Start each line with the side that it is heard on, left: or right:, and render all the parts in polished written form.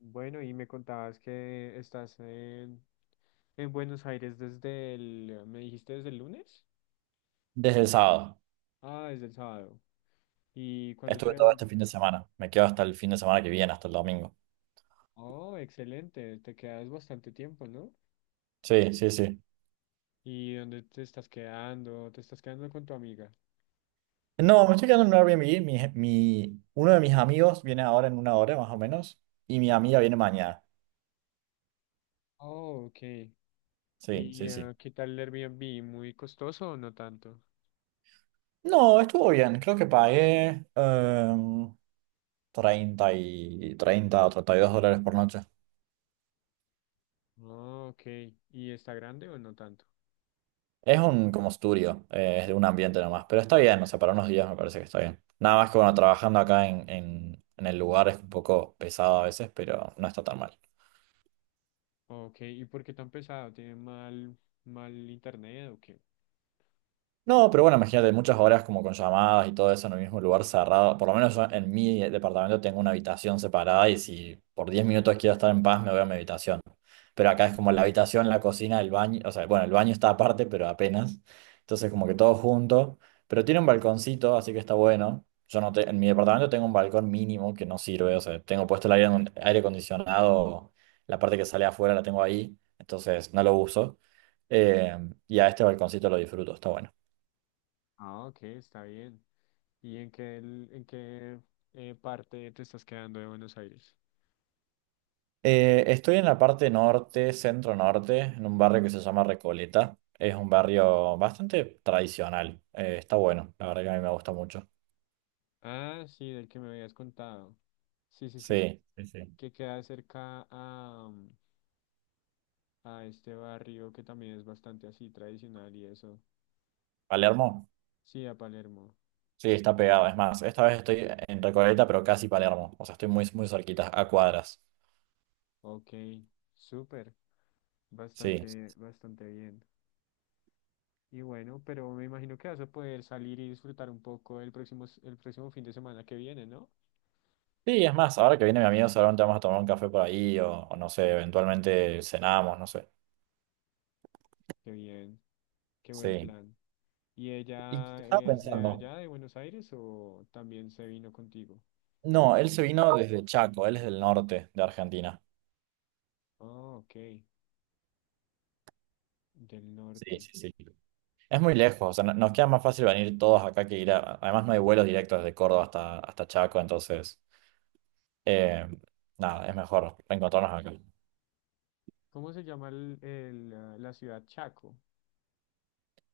left: Bueno, y me contabas que estás en Buenos Aires ¿me dijiste desde el lunes?
right: Desde el sábado.
left: Ah, desde el sábado. ¿Y cuándo te
right: Estuve todo este
left: devuelves?
right: fin de semana. Me quedo hasta el fin de semana que viene, hasta el domingo.
left: Oh, excelente, te quedas bastante tiempo, ¿no?
right: Sí, sí, sí.
left: ¿Y dónde te estás quedando? ¿Te estás quedando con tu amiga?
right: No, me estoy quedando en un Airbnb. Uno de mis amigos viene ahora en una hora más o menos. Y mi amiga viene mañana.
left: Oh, ok.
right: Sí,
left: ¿Y
right: sí, sí.
left: qué tal el Airbnb? ¿Muy costoso o no tanto?
right: No, estuvo bien. Creo que pagué 30 y 30 o 32 dólares por noche.
left: Oh, ok. ¿Y está grande o no tanto?
right: Es un como estudio, es de un ambiente nomás. Pero está bien, o sea, para unos días me parece que está bien. Nada más que bueno, trabajando acá en el lugar es un poco pesado a veces, pero no está tan mal.
left: Ok, ¿y por qué tan pesado? ¿Tiene mal, mal internet o qué?
right: No, pero bueno, imagínate, muchas horas como con llamadas y todo eso en el mismo lugar cerrado. Por lo menos yo en mi departamento tengo una habitación separada y si por 10 minutos quiero estar en paz, me voy a mi habitación. Pero acá es como la habitación, la cocina, el baño. O sea, bueno, el baño está aparte, pero apenas. Entonces como que todo junto. Pero tiene un balconcito, así que está bueno. Yo no te- En mi departamento tengo un balcón mínimo que no sirve. O sea, tengo puesto el aire, aire acondicionado, la parte que sale afuera la tengo ahí. Entonces no lo uso. Eh, y a este balconcito lo disfruto, está bueno.
left: Ah, ok, está bien. ¿Y en qué parte te estás quedando de Buenos Aires?
right: Estoy en la parte norte, centro norte, en un barrio que se llama Recoleta. Es un barrio bastante tradicional. Está bueno, la verdad que a mí me gusta mucho.
left: Ah, sí, del que me habías contado. Sí, sí, sí.
right: Sí, sí, sí.
left: Que queda cerca a este barrio que también es bastante así tradicional y eso.
right: Palermo,
left: Sí, a Palermo.
right: sí, está pegado. Es más, esta vez estoy en Recoleta, pero casi Palermo. O sea, estoy muy, muy cerquita, a cuadras.
left: Ok, súper.
right: Sí.
left: Bastante, bastante bien. Y bueno, pero me imagino que vas a poder salir y disfrutar un poco el próximo fin de semana que viene, ¿no?
right: Sí, es más, ahora que viene mi amigo, seguramente vamos a tomar un café por ahí o no sé, eventualmente cenamos, no sé.
left: Qué bien, qué buen
right: Sí.
left: plan. ¿Y
right: Y
left: ella
right: estaba
left: es de
right: pensando,
left: allá, de Buenos Aires, o también se vino contigo?
right: no, él se vino desde Chaco, él es del norte de Argentina.
left: Ah, ok, del
right: Sí,
left: norte.
right: sí, sí. Es muy lejos, o sea, nos queda más fácil venir todos acá que ir a... Además no hay vuelos directos desde Córdoba hasta Chaco, entonces, eh, nada, es mejor reencontrarnos acá.
left: ¿Cómo se llama el, ah, la ciudad Chaco?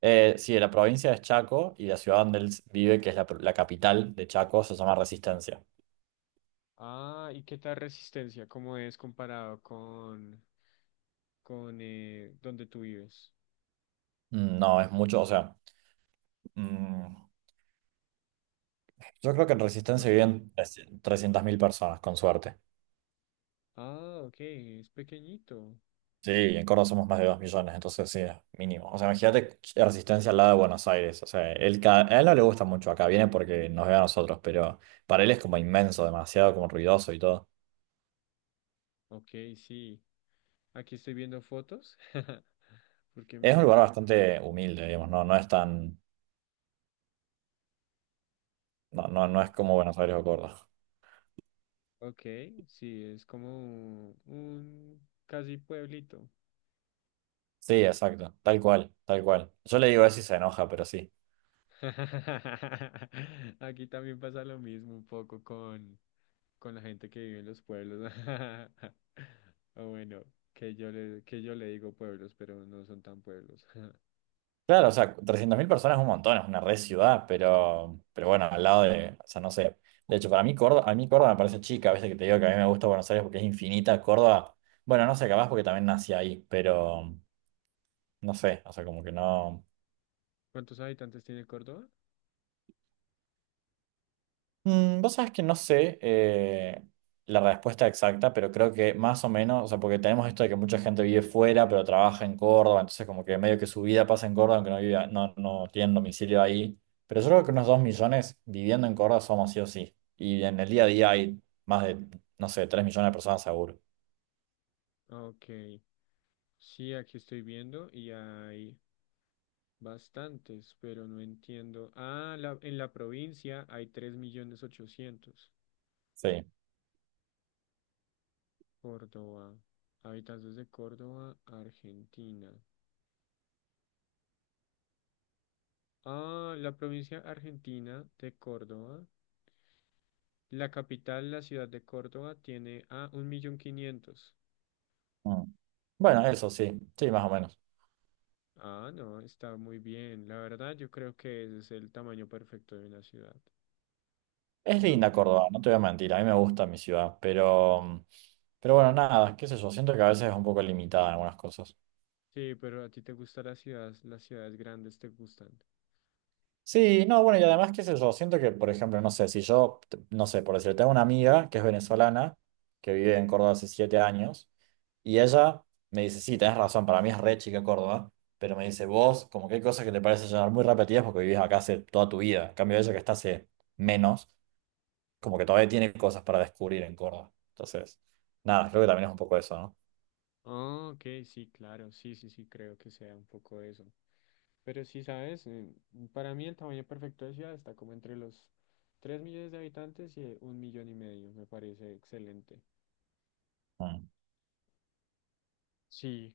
right: Sí, la provincia es Chaco y la ciudad donde él vive, que es la capital de Chaco, se llama Resistencia.
left: Ah, ¿y qué tal Resistencia? ¿Cómo es comparado con donde tú vives,
right: No, es mucho, o sea, mm, yo creo que en Resistencia
left: Córdoba?
right: viven 300.000 personas, con suerte.
left: Ah, ok, es pequeñito.
right: Sí, en Córdoba somos más de 2 millones, entonces sí, es mínimo. O sea, imagínate Resistencia al lado de Buenos Aires. O sea, a él no le gusta mucho acá, viene porque nos ve a nosotros, pero para él es como inmenso, demasiado como ruidoso y todo.
left: Ok, sí. Aquí estoy viendo fotos porque me
right: Es
left: da
right: un
left: mucha
right: lugar bastante humilde, digamos, no, no es tan, no, no, no es
left: madre.
right: como Buenos Aires o Córdoba.
left: Ok, sí, es como un casi pueblito.
right: Sí, exacto, tal cual, tal cual. Yo le digo eso y se enoja, pero sí.
left: Aquí también pasa lo mismo un poco con la gente que vive en los pueblos. O bueno, que yo le digo pueblos, pero no son tan pueblos.
right: Claro, o sea, 300.000 personas es un montón, es una red ciudad, pero bueno, al lado de, o sea, no sé. De hecho, para mí Córdoba, a mí Córdoba me parece chica, a veces que te digo que a mí me gusta Buenos Aires porque es infinita, Córdoba, bueno, no sé, capaz porque también nací ahí, pero no sé, o sea, como que no.
left: ¿Cuántos habitantes tiene Córdoba?
right: Vos sabés que no sé la respuesta exacta, pero creo que más o menos, o sea, porque tenemos esto de que mucha gente vive fuera, pero trabaja en Córdoba, entonces como que medio que su vida pasa en Córdoba, aunque no viva, no, no tienen domicilio ahí. Pero yo creo que unos 2 millones viviendo en Córdoba somos sí o sí. Y en el día a día hay más de, no sé, 3 millones de personas seguro.
left: Ok, sí, aquí estoy viendo y hay bastantes, pero no entiendo. Ah, en la provincia hay tres millones 800.
right: Sí.
left: Córdoba, habitantes de Córdoba, Argentina. Ah, la provincia argentina de Córdoba. La capital, la ciudad de Córdoba, tiene a 1.500.000.
right: Mm. Bueno, eso sí, sí, más o menos.
left: Ah, no, está muy bien. La verdad, yo creo que ese es el tamaño perfecto de una ciudad.
right: Es linda
left: No.
right: Córdoba, no te voy a mentir, a mí me gusta mi ciudad, pero, bueno, nada, qué sé yo, siento que a veces es un poco limitada en algunas cosas.
left: Sí, pero a ti te gustan las ciudades grandes te gustan.
right: Sí, no, bueno, y además, qué sé yo, siento que, por ejemplo, no sé, si yo, no sé, por decirte, tengo una amiga que es venezolana, que vive en Córdoba hace 7 años, y ella me dice, sí, tenés razón, para mí es re chica Córdoba, pero me dice, vos, como que hay cosas que te parecen ya muy repetidas porque vivís acá hace toda tu vida, en cambio ella que está hace menos, como que todavía tiene cosas para descubrir en Córdoba. Entonces, nada, creo que también es un poco eso, ¿no?
left: Ah, ok, sí, claro, sí, sí, sí, creo que sea un poco eso. Pero sí, sabes, para mí el tamaño perfecto de ciudad está como entre los 3.000.000 de habitantes y un millón y medio, me parece excelente.
right: Mm,
left: Sí,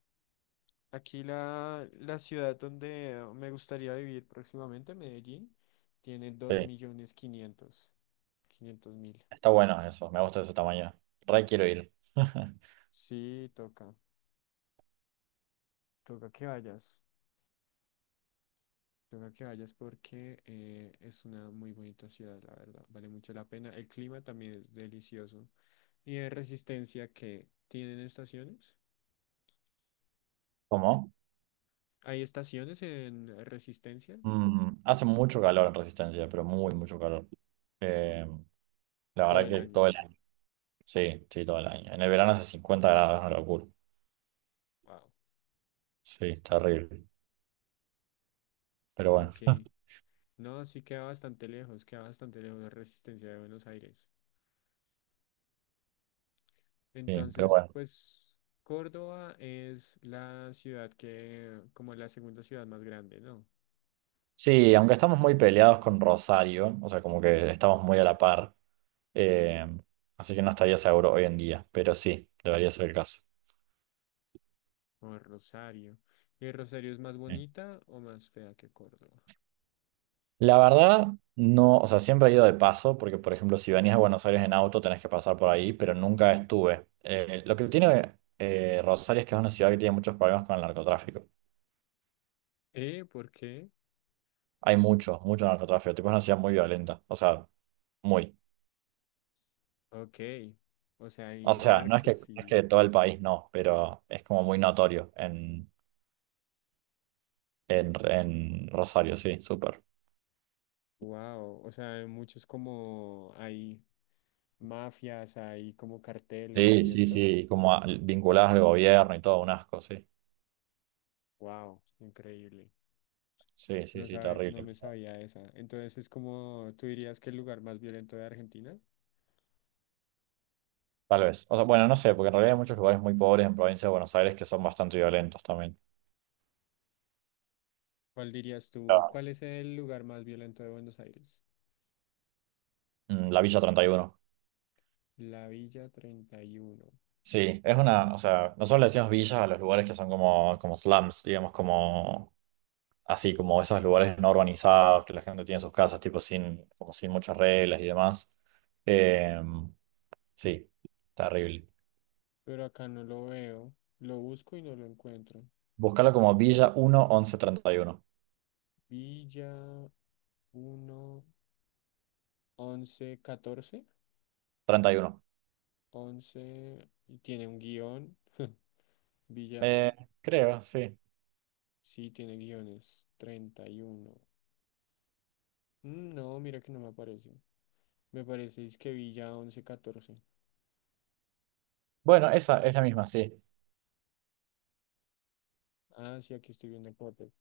left: aquí la ciudad donde me gustaría vivir próximamente, Medellín, tiene dos
right: sí,
left: millones quinientos mil
right: está bueno eso, me gusta ese tamaño, re quiero ir.
left: Sí, toca, toca que vayas, toca que vayas porque es una muy bonita ciudad, la verdad, vale mucho la pena. El clima también es delicioso y de Resistencia que tienen estaciones.
right: ¿Cómo?
left: ¿Hay estaciones en Resistencia
right: Hace mucho calor en Resistencia, pero muy, mucho calor. Eh, la
left: todo
right: verdad
left: el
right: que
left: año?
right: todo el año. Sí, sí, todo el año. En el verano hace 50 grados, es una locura.
left: Wow.
right: Sí, es terrible. Pero bueno,
left: Ok. No, sí queda bastante lejos de Resistencia de Buenos Aires.
right: sí, pero
left: Entonces,
right: bueno.
left: pues Córdoba es la ciudad que, como la segunda ciudad más grande, ¿no?
right: Sí, aunque estamos muy peleados con Rosario, o sea, como que estamos muy a la par, eh, así que no estaría seguro hoy en día, pero sí, debería ser el caso.
left: O Rosario. ¿Y Rosario es más
right: Sí.
left: bonita o más fea que Córdoba?
right: La verdad, no, o sea, siempre he ido de paso, porque por ejemplo, si venís a Buenos Aires en auto tenés que pasar por ahí, pero nunca estuve. Lo que tiene Rosario es que es una ciudad que tiene muchos problemas con el narcotráfico.
left: ¿Eh? ¿Por qué?
right: Hay mucho, mucho narcotráfico, tipo es una ciudad muy violenta, o sea, muy.
left: Ok. O sea, hay
right: O sea, no es que,
left: narcos
right: no es
left: y...
right: que todo el país no, pero es como muy notorio en Rosario, sí, súper.
left: Wow. O sea, hay muchos como... Hay mafias, hay como carteles
right: Sí,
left: y
right: sí,
left: esto.
right: sí, como vinculadas al gobierno y todo, un asco, sí.
left: Wow. Increíble.
right: Sí, sí,
left: No
right: sí,
left: sabe, no
right: terrible.
left: me sabía esa. Entonces es como, ¿tú dirías que el lugar más violento de Argentina?
right: Tal vez. O sea, bueno, no sé, porque en realidad hay muchos lugares muy pobres en provincia de Buenos Aires que son bastante violentos también.
left: ¿Cuál dirías tú?
right: Ah,
left: ¿Cuál es el lugar más violento de Buenos Aires?
right: La Villa 31.
left: La Villa 31.
right: Sí, es una, o sea, nosotros le decimos villas a los lugares que son como, como slums, digamos, como así, como esos lugares no urbanizados, que la gente tiene sus casas, tipo, sin, como sin muchas reglas y demás. Eh, sí, terrible.
left: Pero acá no lo veo. Lo busco y no lo encuentro.
right: Búscalo como Villa 1 11 31.
left: Villa uno 11 14
right: 31.
left: once. Y tiene un guión. Villa.
right: Eh, creo, sí.
left: Sí, tiene guiones. 31. No, mira que no me aparece. Me parece es que Villa 11 14.
right: Bueno, esa es la misma, sí.
left: Ah, sí, aquí estoy viendo fotos.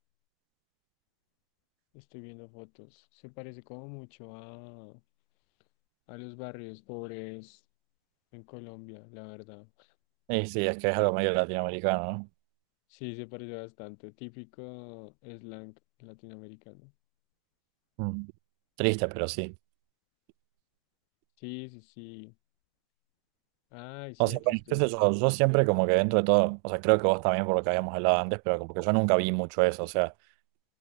left: Estoy viendo fotos. Se parece como mucho a los barrios pobres en Colombia, la verdad.
right: Y sí, es que es algo medio latinoamericano, ¿no?
left: Sí, se parece bastante. Típico slang latinoamericano.
right: Mm. Triste, pero sí.
left: Sí, sí, sí. Ay,
right: O
left: sí,
right: sea,
left: aquí
right: bueno, qué
left: estoy
right: sé
left: viendo.
right: yo, yo siempre como que dentro de todo, o sea, creo que vos también por lo que habíamos hablado antes, pero como que yo nunca vi mucho eso, o sea,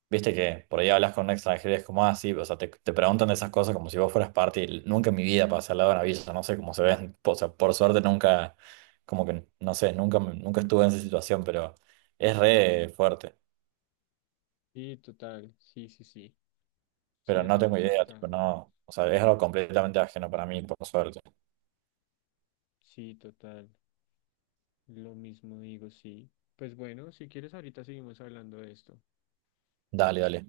right: viste que por ahí hablas con un extranjero y es como, ah, sí, o sea, te preguntan de esas cosas como si vos fueras parte y nunca en mi vida pasé al lado de una villa, no sé cómo se ven, o sea, por suerte nunca, como que, no sé, nunca, nunca estuve en esa situación, pero es re fuerte,
left: Sí, total. Sí, sí, sí. Sí,
right: pero
left: yo
right: no tengo
left: tampoco
right: idea,
left: estaba.
right: tipo, no, o sea, es algo completamente ajeno para mí, por suerte.
left: Sí, total. Lo mismo digo, sí. Pues bueno, si quieres, ahorita seguimos hablando de esto.
right: Dale, dale.